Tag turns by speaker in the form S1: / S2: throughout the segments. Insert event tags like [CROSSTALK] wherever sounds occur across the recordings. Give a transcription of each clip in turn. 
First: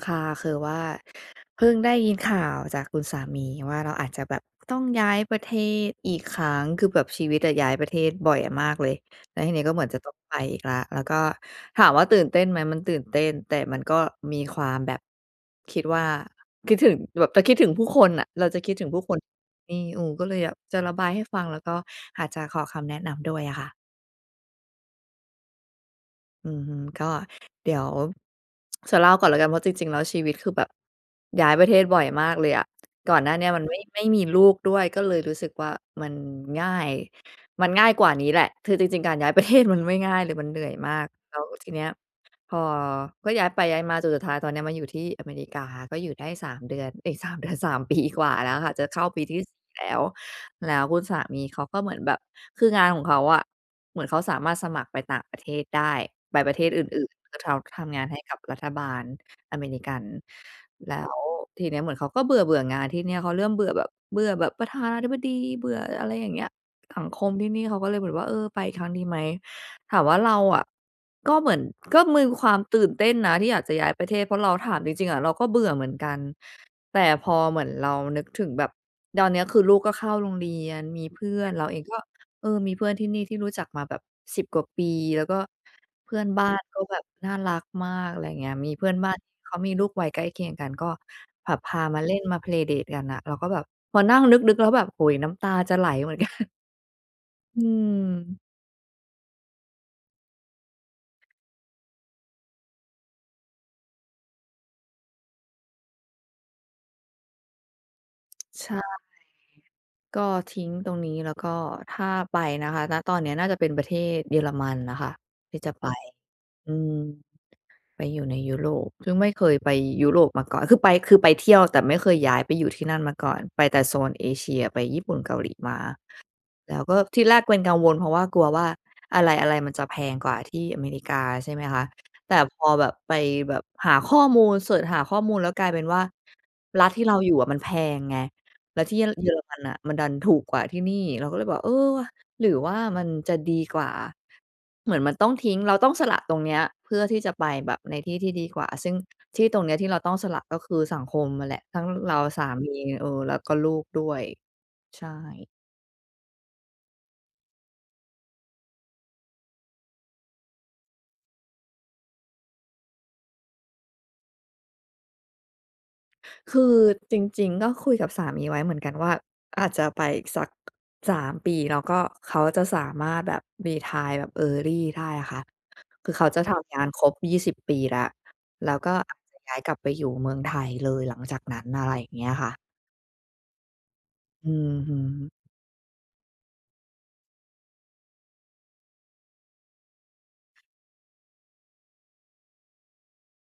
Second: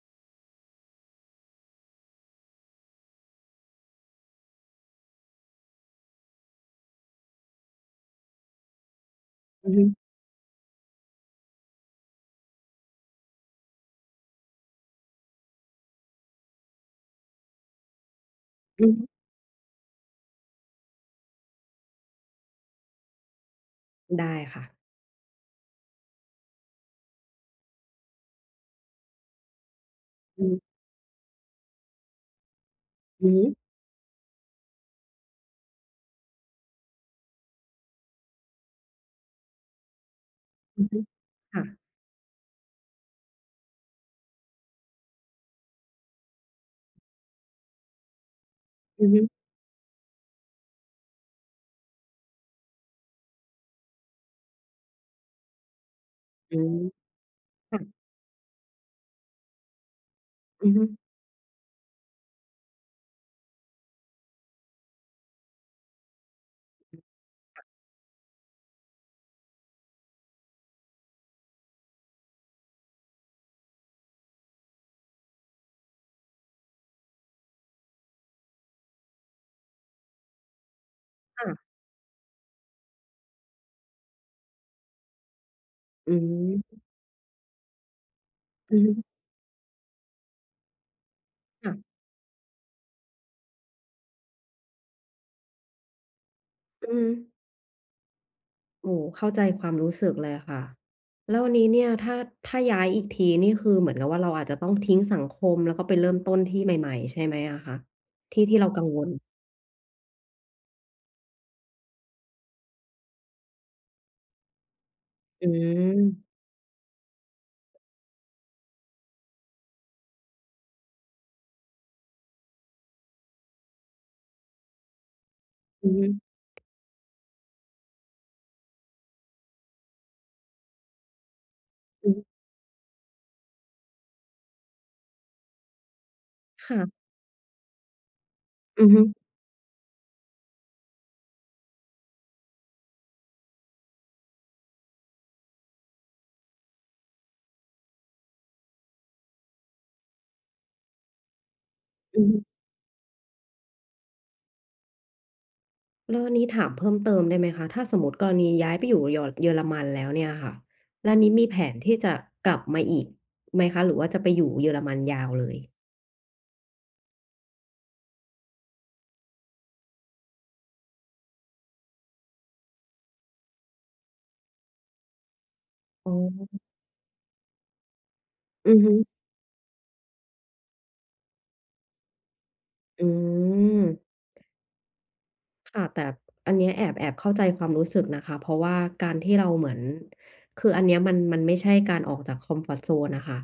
S1: ค่ะ คือว่าเพิ่งได้ยินข่าวจากคุณสามีว่า เราอาจจะแบบต้องย้ายประเทศอีกครั้ง คือแบบชีวิตอะย้ายประเทศบ่อยมากเลย แล้วทีนี้
S2: อื
S1: ก
S2: อ
S1: ็เ
S2: ฮ
S1: หมือน
S2: ึ
S1: จะต้องไปอีกแล้ว แล้วก็ถามว่าตื่นเต้นไหม? มันตื่นเต้น แต่มันก็มีความแบบ คิดว่า คิดถึง แบบจะคิดถึงผู้คนอะ เราจะคิด
S2: อ
S1: ถึ
S2: ื
S1: ง
S2: อ
S1: ผู
S2: ฮ
S1: ้
S2: ึ
S1: คน นี่ เออ ก็เลยแบบจะระบายให้ฟัง แล้วก็อาจจะขอคำแนะนำด้วยอะค่ะ
S2: ได้ค่ะ
S1: อือฮึ ก็ เดี๋ยว จะเล่าก่อนละกันว่า จริง ๆ แล้วชีวิต
S2: อื
S1: คือ
S2: ม
S1: แบบ ย้ายประเทศบ่อยมากเลยอะ ก่อน
S2: อ
S1: หน
S2: ื
S1: ้
S2: อ
S1: า
S2: ฮ
S1: เนี้ย
S2: ึ
S1: มันไม่ ไม่มีลูกด้วย ก็เลยรู้สึกว่า มันง่าย มันง่ายกว่านี้แหละ คือจริง ๆ การย้ายประเทศมันไม่ง่ายเลย มันเหนื่อย
S2: อือ
S1: ม
S2: ฮึ
S1: าก แล้ว
S2: ค่
S1: ที
S2: ะ
S1: เนี้ย พอ ก็ย้ายไปย้ายมาจนสุดท้ายตอนนี้มาอยู่ที่อเมริกา ก็อยู่ได้ 3 เดือน เอ๊ย 3 เดือน 3 ปีกว่าแล้วค่ะ จะเข
S2: อ
S1: ้
S2: ื
S1: า
S2: อฮ
S1: ป
S2: ึ
S1: ีที่ 4 แล้ว แล้วคุณสามีเขาก็เหมือนแบบ คืองานของเขาอะ เหมือนเขาสามารถสมัครไปต่างประเทศได้ ไปป
S2: อ
S1: ร
S2: ื
S1: ะเทศ
S2: ม
S1: อื่น ๆ ก็ท
S2: ค
S1: ำ
S2: ่
S1: ท
S2: ะ
S1: ำงานให้กับรัฐบาล
S2: อือฮึ
S1: อเมริกัน แล้วทีเนี้ยเหมือนเขาก็เบื่อ ๆ งานที่เนี่ย เขาเริ่มเบื่อแบบ เบื่อแบบประธานาธิบดี เบื่ออะไรอย่างเงี้ย สังคมที่น
S2: ค
S1: ี
S2: ่
S1: ่
S2: ะ
S1: เขาก็เลยแบบว่า เออ ไปอีกครั้งดีไหม? ถามว่าเราอะ ก็เหมือน ก็มีความตื่นเต้นนะ ที่อยากจะย้ายประเทศ เพราะเราถามจริง ๆ อะ เราก็เบื่อเหมือนกัน แต่พอเหมือนเรานึกถึงแบบ ตอนเนี้ยคือลูกก็เข้าโรงเรียน มีเพื่อ
S2: อ
S1: น
S2: า
S1: เราเองก็ เออ มีเพื่อนที่นี่ที่รู้จักมาแบบ 10 กว่าปี แล้วก็เ
S2: อ
S1: พ
S2: ื
S1: ื่อนบ้านก็
S2: ม
S1: แบบน่ารักมาก อะไรอย่างเงี้ย มี
S2: อือ
S1: เพ
S2: ฮ
S1: ื่อน
S2: ึ
S1: บ้านที่เขามีลูกวัยใกล้เคียงกัน ก็แบบ
S2: ค
S1: พ
S2: ่
S1: า
S2: ะ
S1: มาเล่นมา play date กันอะ เราก็แบบพอนั่งนึก ๆ แล้วแบบ โอ้โฮ น้ำตาจะไหล เหมือนกัน
S2: อืม
S1: อืม
S2: โอ้โฮ เข้าใจความรู้สึกเลยอะค่ะ แล้ววันนี้เนี่ยถ้า ถ้าย้ายอีกทีนี่คือเหมือนกับว่าเราอาจจะต้องทิ้งสังคม แล้วก็ไปเริ่มต้นที่ใหม่ ๆ ใช่ไหมอะคะ ที่ ที่
S1: ใ
S2: เ
S1: ช
S2: รา
S1: ่
S2: กังวล?
S1: ก็ทิ้งตรงนี้ แล้วก็ถ้าไปนะคะ ณ ตอนเนี้ยน่าจะเป็นประเทศเยอรมันน่ะค่ะ
S2: อ
S1: ที่จะไป
S2: ือ
S1: อืม ไปอยู่ในยุโรป ซึ่งไม่เคยไปยุโรปมาก่อน คือไป คือไปเที่ยว แต่ไม่เคยย้ายไปอยู่ที่นั่นมาก่อน ไปแต่โซนเอเชีย ไปญี่ปุ่น เกาหลีมา
S2: อือฮึ
S1: แล้วก็ทีแรกเป็นกังวล เพราะว่ากลัวว่าอะไร ๆ มันจะแพงกว่าที่อเมริกา ใช่ไหมคะ
S2: อือฮึ
S1: แต่พอแบบไปแบบหาข้อมูล เซิร์ชหาข้อมูล แล้วกลายเป็นว่า
S2: ค่
S1: รัฐ
S2: ะ
S1: ที่เราอยู่อะมันแพงไง แล
S2: อ
S1: ้ว
S2: ือ
S1: ที
S2: ฮ
S1: ่
S2: ึ
S1: ร เยอรมันน่ะมันดันถูกกว่าที่นี่ เราก็เลยบอก "เออว่ะ หรือว่ามันจะดีกว่า" เหมือนมันต้องทิ้ง เราต้องสละตรงเนี้ย เพื่อที่จะไปแบบในที่ที่ดีกว่า ซึ่งที่ตรงเนี้ยที่เราต้องสละ ก็คือสังคมอะแหละ ทั้งเร
S2: อ
S1: า
S2: ือฮ
S1: ส
S2: ึ
S1: ามี เออ แล้วก็ลูกด้วย ใช่
S2: แล้วอันนี้ถามเพิ่มเติมได้ไหมคะ? ถ้าสมมติกรณีย้ายไปอยู่ยอ เยอรมันแล้วเนี่ยค่ะ แล้วนี้มีแผนที่จะกลับมาอีกไหมคะ หรือว่าจะไปอยู่เยอรมันยาวเลย?
S1: คือจริง ๆ ก็คุยกับสามีไว้เหมือนกันว่า อาจจะไปอีกสัก 3 ปี แล้วก็เขาจะสามารถแบบ รีไทร์แบบ early ได้อะค่ะ ค
S2: อ๋
S1: ือเขาจะท
S2: อ
S1: ำงานครบ 20 ปีแล้ว แ
S2: อื
S1: ล้
S2: อ
S1: ว
S2: ฮ
S1: ก็
S2: ึ
S1: อาจจะย้ายกลับไปอยู่เมืองไทยเลยหลังจากนั้น อะไรอย่างเงี้ยอะค่ะ
S2: อืม
S1: อือฮึ
S2: ค่ะ แต่อันนี้แอบ แอบเข้าใจความรู้สึกนะคะ เพราะว่าการที่เราเหมือน คืออันเนี้ยมัน มันไม่ใช่การออกจากคอมฟอร์ตโซนอะค่ะ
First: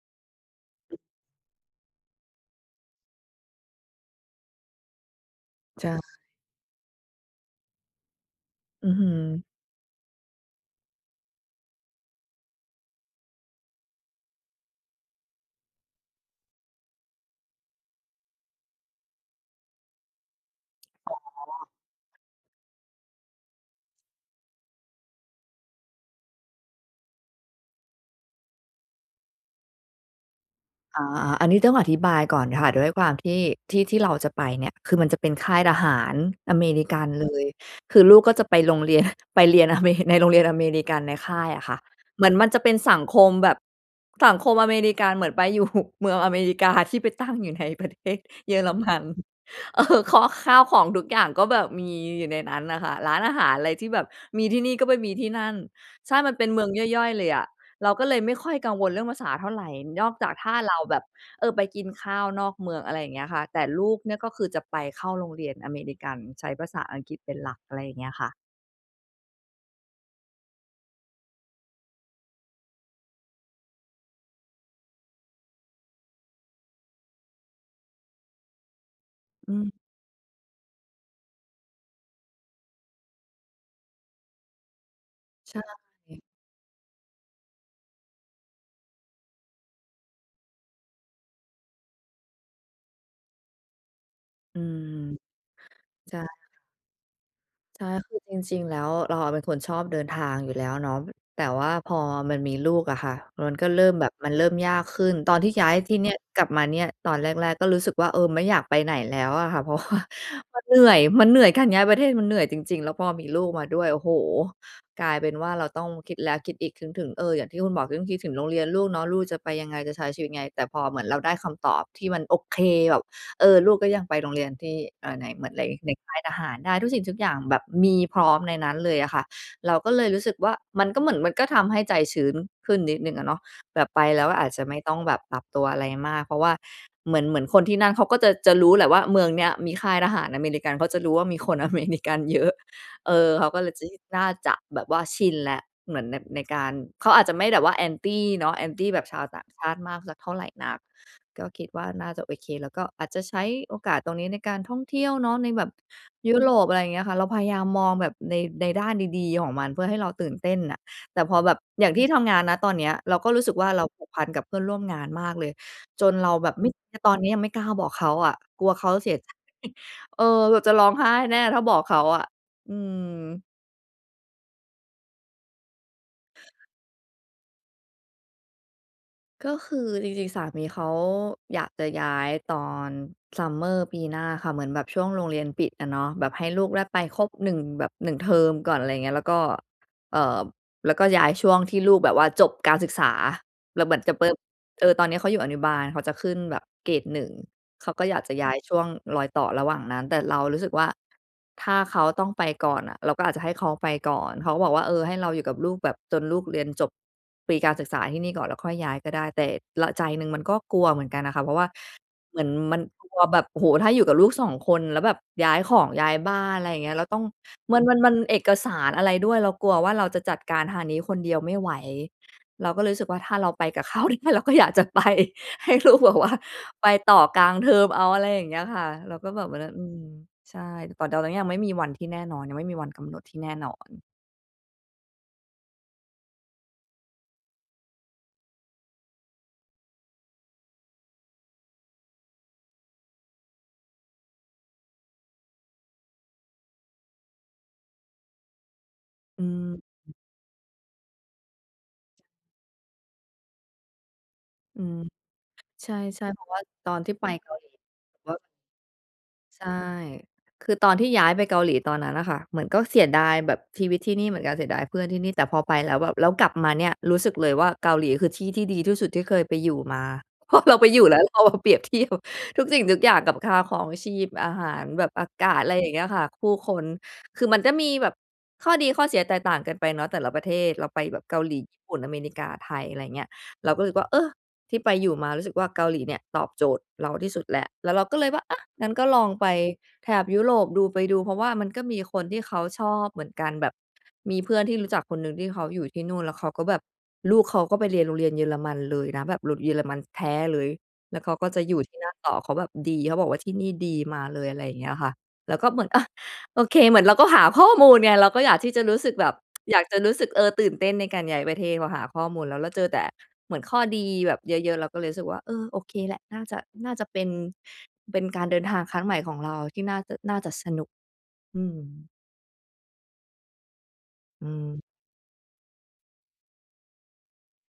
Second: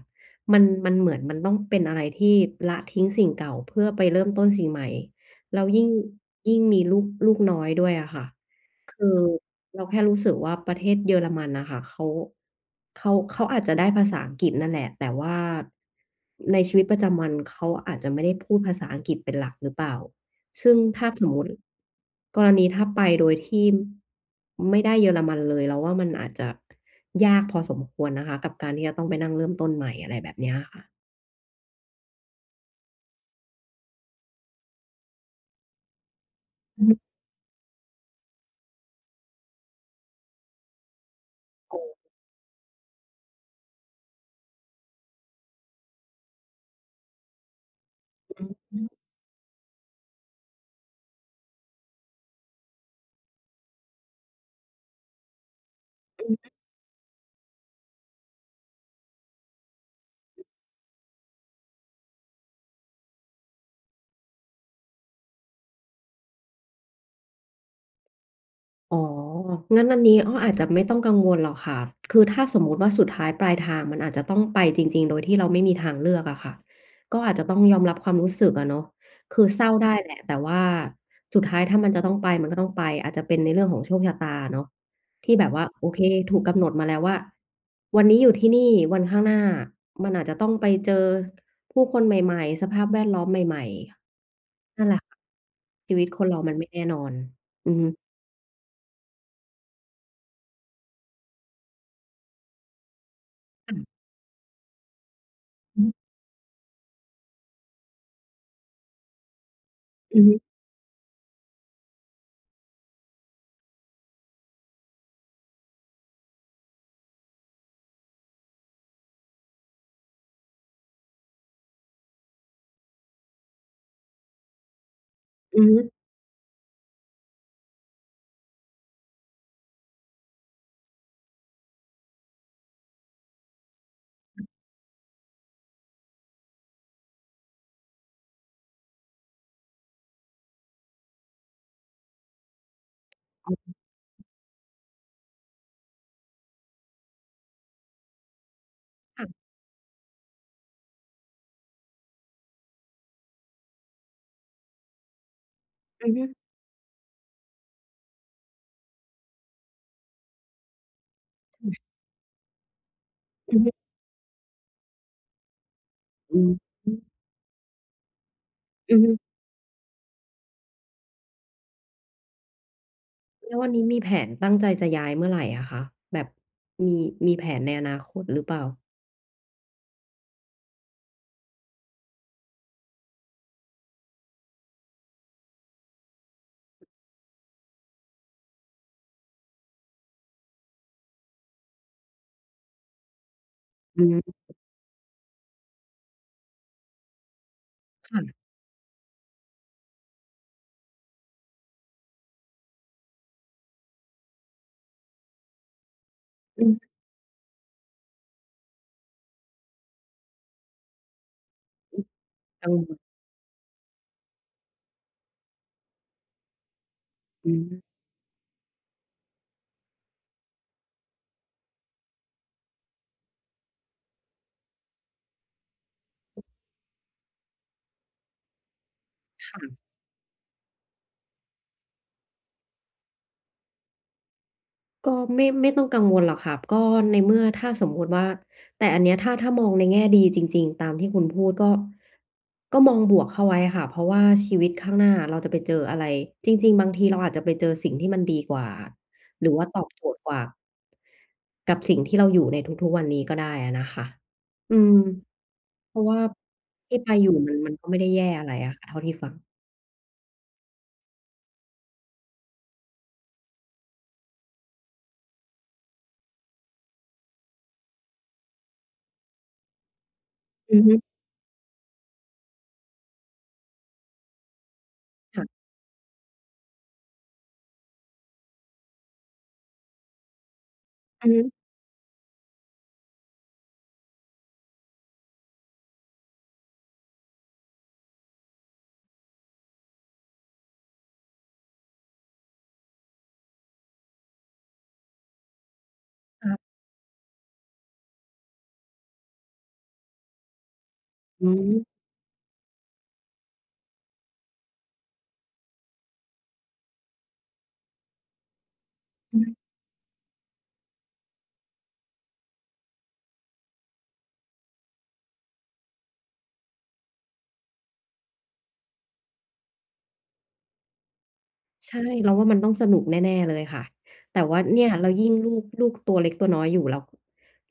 S2: มัน มันเหมือนมันต้องเป็นอะไรที่ละทิ้งสิ่งเก่าเพื่อไปเริ่มต้นสิ่งใหม่ แล้วย
S1: ใ
S2: ิ
S1: ช
S2: ่ง
S1: ่
S2: ยิ่งมีลูก ลูกน้อยด้วยอะค่ะ
S1: อือ
S2: ค
S1: ฮึ
S2: ือเราแค่รู้สึกว่าประเทศเยอรมันน่ะค่ะ เขา เขา เขาอาจจะได้ภาษาอังกฤษนั่นแหละ แต่ว่าในชีวิตประจำวันเขาอาจจะไม่ได้พูดภาษาอังกฤษเป็นหลักหรือเปล่า ซึ่งถ้า
S1: อ๋
S2: สมมุติ
S1: อ
S2: กรณีถ้าไปโดยที่ไม่ได้เยอรมันเลย เราว่ามันอาจจะยากพอสมควรนะคะกับการที่จะต้องไปนั่งเริ่มต้นใหม่ อะไรแบบนี้อะค่ะ
S1: อา ๆ อันนี้ต้องอธิบายก่อนค่ะ ด้วยความที่ ที่ที่เราจะไปเนี่ย คือมันจะเป็นค่ายทหารอเม
S2: อ
S1: ริ
S2: ื
S1: ก
S2: อ
S1: ันเลย คือลูกก็จะไป โรงเรียน ไปเรียนอเม ในโรงเรียน อเมริกันในค่ายอะค
S2: อ
S1: ่ะ
S2: ๋อ
S1: เหมือนมันจะเป็นสังคมแบบสังคมอเมริกันเหมือนไป อยู่เมืองอเมริกาที่ไปตั้งอยู่ในประเทศ
S2: อ
S1: เยอร
S2: ื
S1: ม
S2: ม
S1: ัน เออ ข้อ ข้าวของทุกอย่างก็แบบมีอยู่ในนั้นน่ะค่ะ ร้านอาหารอะไรที่แบบมีที่นี่ก็ไปที่นั่น ใช่
S2: อ
S1: มั
S2: ื
S1: นเป็
S2: ม
S1: นเมืองย่อย ๆ เลยอะ เราก็เลยไม่ค่อยกังวลเรื่องภาษาเท่าไรนอกจากถ้าเราแบบ เออ ไปกินข้าวนอกเมือง อะไรอย่างเงี้ยค่ะ แต่ลูกเนี่ยก็คือจะไปเข้าโรงเรียนอเมริกัน ใช้ภาษาอังกฤษเป็นหลัก อะไรอย่างเงี้ยค่ะ
S2: อ๋อ งั้นอันนี้ อ้อ อาจจะไม่ต้องกังวลหรอกค่ะ คือถ้าสมมุติว่า สุดท้ายปลายทางมันอาจจะต้องไปจริง ๆ โดยที่เราไม่มีทางเลือกอะค่ะ ก็อาจจะต้องยอมรับความรู้สึกอะเนาะ คือ
S1: อ
S2: เศร้
S1: ืม
S2: าได้แหละ แต่ว่าสุดท้าย ถ้ามันจะต้องไป มันก็ต้องไป อาจจะเป็นในเรื่องของโชคชะตาเนาะ ที่แบ
S1: ใ
S2: บ
S1: ช
S2: ว่า โอเค
S1: ่
S2: ถูกกำหนดมาแล้วว่า วันนี้อยู่ที่นี่ วันข้างหน้ามันอาจจะต้องไปเจอ ผู้คนใหม่ ๆ สภาพแวดล้อมใหม่
S1: อื
S2: ๆ นั
S1: ม
S2: ่นแหละค่ะ ชีวิต
S1: ใช่
S2: คนเรามันไม่แน่นอน อือ
S1: ใช
S2: ฮ
S1: ่
S2: ึ
S1: คือจริง ๆ แล้ว เราอะเป็นคนชอบเดินทางอยู่แล้วเนาะแต แต่ว่าพอมันมีลูกอะค่ะ มันก็
S2: อ
S1: เ
S2: ื
S1: ร
S2: ม
S1: ิ่มแบบ มันเริ่มยากขึ้นตอนที่ย้าย
S2: ฮึ
S1: ที่เนี่ย กลับมาเนี่ยตอนแรก ๆ ก็รู้สึกว่า เออ ไม่อยากไปไหนแล้วอะค่ะ เพราะว่า
S2: อือฮึ
S1: มันเหนื่อย มันเหนื่อย การย้ายประเทศมันเหนื่อยจริง ๆ แล้วพอมีลูกมาด้วย โอ้โฮ! กลายเป็นว่าเราต้องคิดแล้วคิดอีกคิดถึง เออ อย่างที่คุณบอกเรื่องคิดถึงโรงเรียนลูกเนาะ ลูกจะไปยังไง จะใช้ชีวิตยังไง แต่พอเหมือนเราได้คำตอบที่มันโอเค แบบ เออ ลูกก็ยังไปโรงเรียนที่ เออ ไหน [UNINTELLIGIBLE]
S2: อือฮ
S1: ใ
S2: ึ
S1: นค่ายทหาร ทุกสิ่งทุกอย่างแบบมีพร้อมในนั้นเลยอะค่ะ เราก็เลยรู้สึกว่า มันก็เหมือน มันก็ทำให้ใจชื้นขึ้นนิดหนึ่งอะเนาะ แบบไปแล้วอาจจะไม่ต้องแบบปรับตัวอะไรมาก เพราะว่าเหมือน เหมือนคนที่นั่นเขาก็จะ จะรู้แหละว่าเมืองเนี้ยมีค่ายทหารอเมริกัน เขาจะรู้ว่ามี คนอเมริกันเยอะ เออ เขาก็เลย จ น
S2: [UNINTELLIGIBLE]
S1: ่าจะแบบว่าชินแล้ว เหมือนใน ในการ เขาอาจจะไม่แบบว่า Anti เนาะ Anti แบบช
S2: ค
S1: า
S2: ่
S1: ว
S2: ะ
S1: ต่างชาติมากสักเท่าไรนัก ก็คิดว่าน่าจะโอเค แล้วก็อาจจะใช้โอกาสตรงนี้ในการท่องเที่ยวเนาะ ในแบบ
S2: อือฮึ
S1: ยุโรป อะไรอย่างเงี้ยค่ะ เราพยายามมองแบบใน ในด้านดี ๆ ของมันเพื่อให้เราตื่นเต้นน่ะ แต่พอแบบ
S2: อือ
S1: อย่างที่ทำงานนะ ตอนเนี้ยเราก็รู้สึ
S2: อ
S1: ก
S2: ือ
S1: ว่
S2: ฮ
S1: า
S2: ึ
S1: เราผูกพันกับเพื่อนร่วมงานมากเลย จนเรา
S2: อื
S1: แบ
S2: อ
S1: บ ไม่
S2: ฮึ
S1: ตอนนี้ยังไม่กล้าบอกเขาอะ กลัวเขา
S2: อือ
S1: เ
S2: ฮ
S1: สีย
S2: ึ
S1: ใจ [CHUCKLES] เออ เราจะร้องไห้แน่ถ้าบอกเขาอะ อืม
S2: แล้ววันนี้มีแผนตั้งใจจะย้ายเมื่อไรอะคะ แบบ มี มีแผนในอนาคตหรือเปล่า?
S1: ก็คือจริง ๆ สามีเขาอยากจะย้ายตอน summer ปีหน้าค่ะ เหมือนแบบช่วงโรงเรียนปิดอะเนาะ แบบให้ลูกได้ไปครบ 1 แบบ 1 เทอมก่อน อะไรอย่างเงี้ย แล้วก็ เอ่อ แล้วก็ย้ายช่วงที่ลูกแบบว่าจบการศึกษา แล้วเหมื
S2: อ
S1: อนกับ
S2: ื
S1: ปั๊บ
S2: ม
S1: เออ ตอนเนี้ยเขาอยู่อนุบาล เขาจะขึ้นแบบเกรด 1 เขาก็
S2: ค
S1: อย
S2: ่
S1: าก
S2: ะ
S1: จะย้ายช่วงรอยต่อระหว่างนั้น แต่เรารู้สึกว่า ถ้าเขาต้องไปก่อนอะ เราก็อาจจะให้เขาไปก่อน เขาก็บอกว่า เออ ให้เราอยู่กับลูกแบบจนลูกเร
S2: อ
S1: ี
S2: ื
S1: ยน
S2: ม
S1: จบ ปีการศึกษาที่นี่ก่อนแล้วค่อยย้ายก็ได้ แต่ ร ใจหนึ่งมันก็กลัวเหมือนกันน่ะค่ะ เพราะว่า
S2: อือ
S1: เหมือน
S2: เอ
S1: มัน
S2: อ
S1: กลัวแบบ โอ้โฮ ถ้าอยู่กับลูก 2 คนแล้วแบบย้ายของ ย้ายบ้าน อะไรอย่างเงี้ย เราต้อง
S2: อ
S1: มั
S2: ือ
S1: น มัน มันเอกสารอะไรด้วย เรากลัวว่า เราจะจัดการทางนี้คนเดียวไม่ไหว เราก็เลยรู้สึกว่าถ้าเราไปกับ เขาได้เราก็อยากจะไป ให้ลูกแบบว่า
S2: อือ
S1: ไปต่อกลางเทอมเอา อะไรอย่างเงี้ยค่ะ เราก็บอ
S2: ค
S1: กไป
S2: ่
S1: แล้ว
S2: ะ
S1: อืม ใช่ แต่ตอนนี้ยังไม่มีวันที่แน่นอน ยังไม่มีวันกำหนดที่แน่นอน
S2: ก็ไม่ ไม่ต้องกังวลหรอกค่ะ ก็ในเมื่อถ้าสมมติว่า แต่อันเนี้ยถ้า ถ้ามองในแง่ดีจริง ๆ ตามที่คุณพูดก็ ก็มองบวกเข้าไว้ค่ะ เพราะว่าชีวิตข้างหน้าเราจะไปเจออะไร จริง ๆ บางที เราอาจจะไปเจอสิ่งที่มันดีกว่า
S1: อ
S2: ห
S1: ื
S2: รือว่าตอบโจ
S1: ม
S2: ทย์กว่า กับสิ่งที่เราอยู่ในทุก ๆ วันนี้ก็ได้อะนะคะ อื
S1: อืม
S2: ม
S1: ใ
S2: เพราะว่า
S1: ช่ ๆ เพราะว่าต
S2: ท
S1: อ
S2: ี่
S1: น
S2: ไ
S1: ท
S2: ป
S1: ี่ไป
S2: อยู่
S1: เก
S2: มั
S1: า
S2: น
S1: หลี
S2: มันก็ไม่ได้แย่
S1: ก็
S2: อะไรอะค่ะ เท่าที่ฟัง
S1: ใช่ คือตอนที่ย้ายไปเกาหลีตอนนั้นน่ะค่ะ เหมือนก็เสียดายแบบชีวิตที่นี่เหมือนกัน เสียดายเพื่อนที่นี่ แต่พอไปแล้วแบบ แล้วกลับมาเนี่ย รู้สึกเลยว่าเกาหลีคือที่ที่ดีที่สุดที่เคยไปอยู่มา เพราะเร
S2: อ
S1: า
S2: ือ
S1: ไป
S2: ฮ
S1: อย
S2: ึ
S1: ู่แล้ว เราเอามาเปรียบเทียบ ทุกสิ่งทุกอย่างกับค่าครองชีพ อาหาร แบบอา
S2: ค่
S1: ก
S2: ะ
S1: าศ อะไรอย่างเงี้ยค่ะ ผู้คน คือมันก็มีแบบ ข้อดีข้อเสียแตกต่างกันไปเนาะแต่ละประเทศ เราไปแบ
S2: อ
S1: บ
S2: ือ
S1: เก
S2: ฮ
S1: า
S2: ึ
S1: หลี ญี่ปุ่น อเมริกา ไทย อะไรอย่างเงี้ย เราก็รู้สึกว่า เออ ที่ไปอยู่มารู้สึกว่าเกาหลีเนี่ยตอบโจทย์เราที่สุดแล้ว แล้วเราก็เลยว่า อะ งั้นก็ลองไปแถบยุโรปดู ไปดู เพราะว่ามันก็มีคนที่เขาชอบเหมือนกัน แบบ มีเพื่อนที่รู้จักคนหนึ่งที่เขาอยู่ที่นู่น แล้วเข
S2: ค
S1: า
S2: ่ะ
S1: ก็แบบ ลูกเขาก็ไปเรียนโรงเรียนเยอรมันเลยนะ แบบหลุดเยอรมันแท้เลย แล้วเขาก
S2: อ
S1: ็
S2: ื
S1: จะอยู
S2: อ
S1: ่ที่นั่นต่อ เขาแบบดี เขาบอกว่าที่นี่ดี มาเลย อะไรอย่างเงี้ยค่ะ แล้วก็เหมือน อะ โอเค เหมือนเราก็หาข้อมูลไง เราก็อยากที่จะรู้สึกแบบ
S2: อือ
S1: [TSK] อยากจะรู้สึก เออ ตื่นเต้นในการย้ายประเทศ พอหาข้อมูลแล้ว เราเจอแต่เหมือนข้อดีแบบเยอะ ๆ เราก็เลยรู้สึกว่า เออ โอเคแหละ น่าจะ น่าจะเป็น เป็นการเดินทางครั้งใหม่ของเรา ที่น่าจะ น่าจะสนุก อื
S2: ใช่
S1: ม
S2: เราว่ามันต้องสนุกแน่ ๆ เลยค่ะ แต่
S1: อื
S2: ว่าเ
S1: ม
S2: นี่ย แล้วยิ่งลูก ลูกตัวเล็กตัวน้อยอยู่แล้ว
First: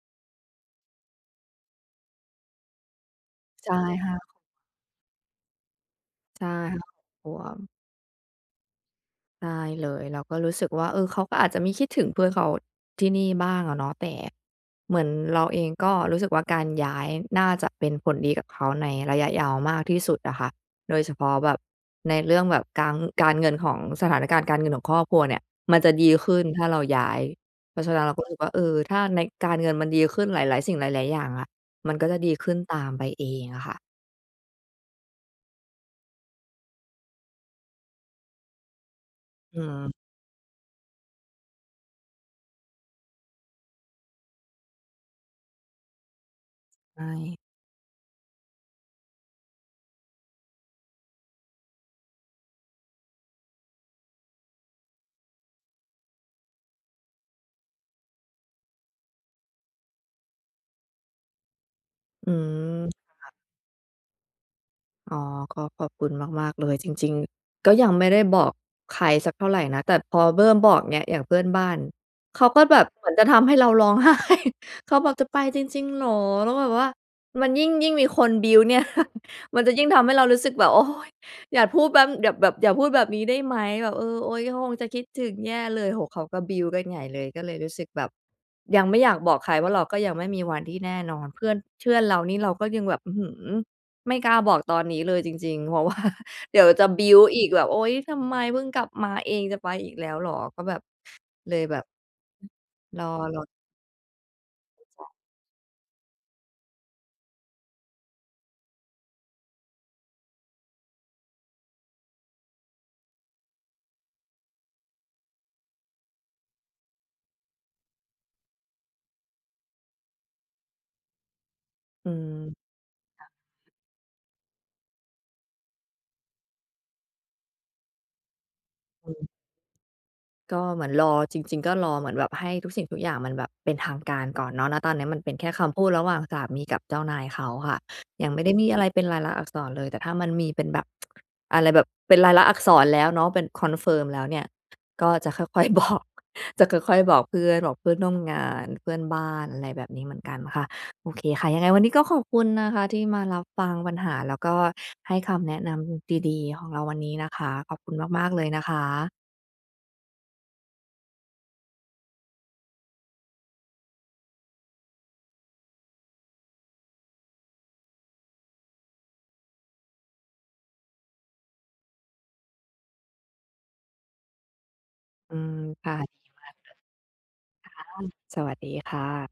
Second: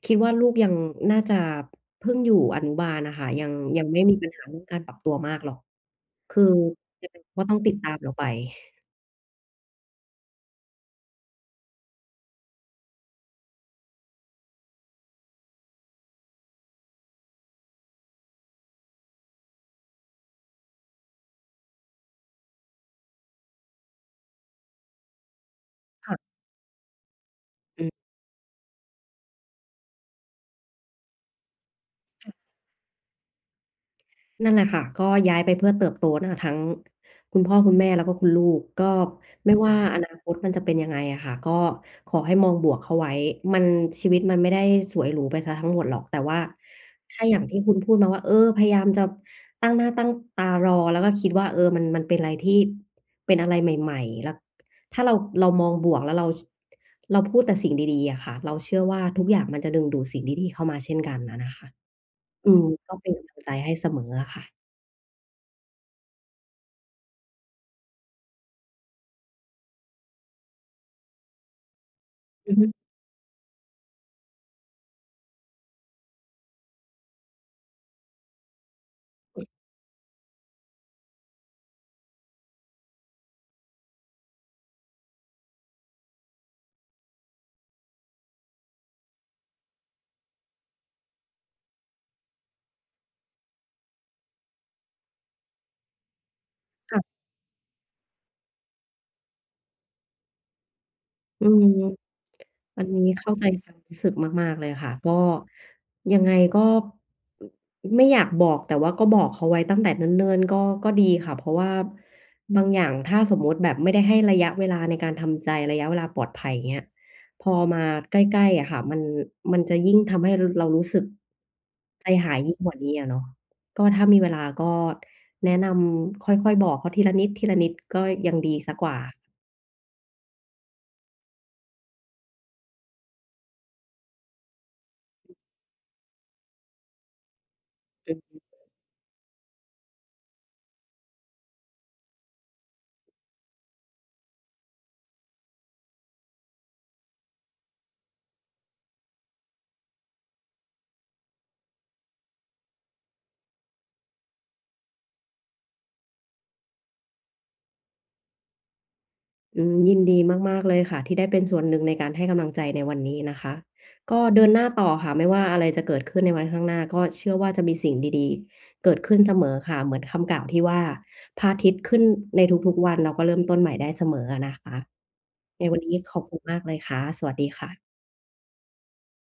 S2: คิดว่าลูกยังน่าจะเพิ่งอยู่อนุบาลน่ะค่ะ ยัง
S1: ใช่
S2: ยังไม่
S1: ค่
S2: มี
S1: ะ
S2: ปัญหาเรื่องการปรับตัวมากหรอก ค
S1: ใ
S2: ื
S1: ช
S2: อ
S1: ่ค่ะ
S2: ยังไง
S1: เพร
S2: เ
S1: า
S2: ข
S1: ะ
S2: า
S1: ว
S2: ก็
S1: ่
S2: ต้อง
S1: า
S2: ติดตามเราไป
S1: ได้เลย เราก็รู้สึกว่า เออ เขาก็อาจจะมีคิดถึงเพื่อนเขาที่นี่บ้างอะเนาะ แต่เหมือนเราเองก็รู้สึกว่า การย้ายน่าจะเป็นผลดีกับเขาในระยะยาวมากที่สุดอะค่ะ โดยเฉพาะแบบในเรื่องแบบการ การเงินของ สถานการณ์การเงินของครอบครัวเนี่ย มันจะด
S2: ค
S1: ี
S2: ่ะ
S1: ขึ้นถ้าเราย้าย เพรา
S2: อ
S1: ะฉ
S2: ืม
S1: ะนั้นเราก็รู้สึกว่า เออ ถ้าใน การเงินมันดีขึ้นหลาย ๆ สิ่ง หลาย ๆ อย่างอะ มันก็จะดีขึ้นตามไปเองอะค่ะ
S2: นั่นแหละค่ะ ก็ย้ายไปเพื่อเติบโตนั่นน่ะทั้งคุณพ่อคุณแม่แล้วก็คุณลูก ก็ไม่
S1: อื
S2: ว่า
S1: ม
S2: อนาคตมันจะเป็นยังไงอะค่ะ ก็ขอให้มองบวกเข้าไว้ มัน ชีวิตมันไม่ได้สวยหรูไปเสียทั้งหมดหรอก แต่ว่า
S1: ใช
S2: ถ้าอย่
S1: ่
S2: างที่คุณพูดมาว่า เออ พยายามจะตั้งหน้าตั้งตารอ แล้วก็คิดว่า เออ มัน มันเป็นอะไรที่ เป็นอะไรใหม่ ๆ แล้ว ถ้าเรา เรามองบวก แล้ว เรา ส เราพูดแต่สิ่งดี ๆ อะค่ะ เราเชื่อว่า ทุกอย่างมันจะดึงดูดสิ่งดี ๆ เข้ามาเช่นกันอะนะคะ
S1: อื
S2: อืม
S1: ม
S2: ก็เป็นก
S1: ค่ะ
S2: ำลังใจให้เสมออะค่ะ
S1: อ๋อ ก็ขอบคุณมาก ๆ เลย จริง ๆ ก็ยังไม่ได้บอกใครสักเท่าไรนะ แต่พอเริ่ม บอกเงี้ย อย่างเพื่อนบ้าน เขา
S2: อือ
S1: ก็
S2: ฮึ
S1: แบบเหมือนจะทำให้เรา ร้องไห้ เขาบอก "จะไปจริง ๆ เหรอ?" แล้วแบบว่ามันยิ่ง ยิ่งมีคน build เนี่ย [CHUCKLES] มันจะยิ่งทำให้เรารู้สึกแบบ โอ้ย อย่าพูดแป๊บ อย่าแบบ อย่าพูดแบบนี้ได้ไหม? แบบ เออ โอ๊ย เขาคงจะคิดถึงแย่เลย โอ้ เขาก็ build กันใหญ่เลย ก็เลยรู้สึกแบบยังไม่อยากบอกใครว่า เราก็ยังไม่มีวันที่แน่นอน เพื่อน เชื่อน เรานี่เราก็ยังแบบ อื้อฮือ ไม่กล้าบอกตอนนี้เลยจริง ๆ เพราะว่า เดี๋ยวจะ
S2: ค่ะ
S1: build อีกแบบ "โอ๊ย ทำไม เพิ่งกลับมาเองจะไปอีกแล้วเหรอ?" ก็แบบ
S2: อื
S1: เลย
S2: ม
S1: แบบ
S2: อันนี
S1: น
S2: ้
S1: อ
S2: เข้า
S1: ร
S2: ใจ
S1: อ
S2: ความรู้สึกมาก ๆ เลยค่ะ ก็ ยังไงก็ ไม่อยากบอก แต่ว่าก็บอกเขาไว้ตั้งแต่เนิ่น ๆ ก็ ก็ดีค่ะ เพราะว่าบางอย่างถ้าสมมุติแบบไม่ได้ให้ระยะเวลาในการทำใจ ระยะเวลาปลอดภัย อย่างเงี้ย พอมาใกล้ ๆ อะค่ะ มัน มันจะยิ่งทำให้ ร เรารู้สึกใจ
S1: อื
S2: ห
S1: ม
S2: ายยิ่งกว่านี้อะเนา
S1: ค
S2: ะ
S1: ่ะ
S2: ก็ถ้ามีเวลาก็แนะนำค่อย ๆ บอกเขาทีละนิด ๆ ก็ยังดีเสียกว่า
S1: อืม ก็เหมือนรอ จริง ๆ ก็รอเหมือนแบบให้ทุกสิ่งทุกอย่างมันแบบเป็นทางการก่อนเนาะ ณ ตอนนี้มันเป็นแค่คำพูดระหว่างสามีกับเจ้านายเขาค่ะ
S2: อื
S1: ยังไม่ได้
S2: ม
S1: มีอะไรเป็นลายลักษณ์อักษรเลย แต่ถ้ามันมีเป็นแบบ [TSK] อะไรแบบเป็นลายลักษณ์อักษรแล้วเนาะ เป็น confirm แล้วเนี่ย ก็ จะ ค่อย ๆ บอก จะค่อย ๆ บอกเพื่อน บอกเพื่อนร่วมงาน เพื่อนบ้าน อะไรแบบนี้เหมือนกันค่ะ โอเคค่ะ ยังไงวันนี้ก็ขอบคุณนะคะที่มารับฟังปัญหา แล้วก็ให้คำแนะนำดี ๆ ของเราวันนี้นะคะ ขอบคุณมาก ๆ เลยนะคะ
S2: อืม ยินดีมาก ๆ เลยค่ะ ที่ได้เป็นส่วนหนึ่งในการให้กำลังใจในวันนี้นะคะ ก็เดินหน้าต่อค่ะ ไม่ว่าอะไรจะเกิดขึ้นในวันข้างหน้า ก็เชื่อว่าจะมีสิ่งดี ๆ เกิดขึ้นเสมอค่ะ เหมือนคำกล่าวที่ว่า พระอาทิตย์ขึ้นในทุก ๆ วัน แล้วก็เริ่มต้นใหม่ได้เสมออะนะคะ
S1: อืม
S2: ในวัน
S1: ค
S2: น
S1: ่
S2: ี
S1: ะ
S2: ้ขอบคุณมากเลยค่ะ สวัสดีค่ะ
S1: [UNINTELLIGIBLE] สวัสดีค่ะ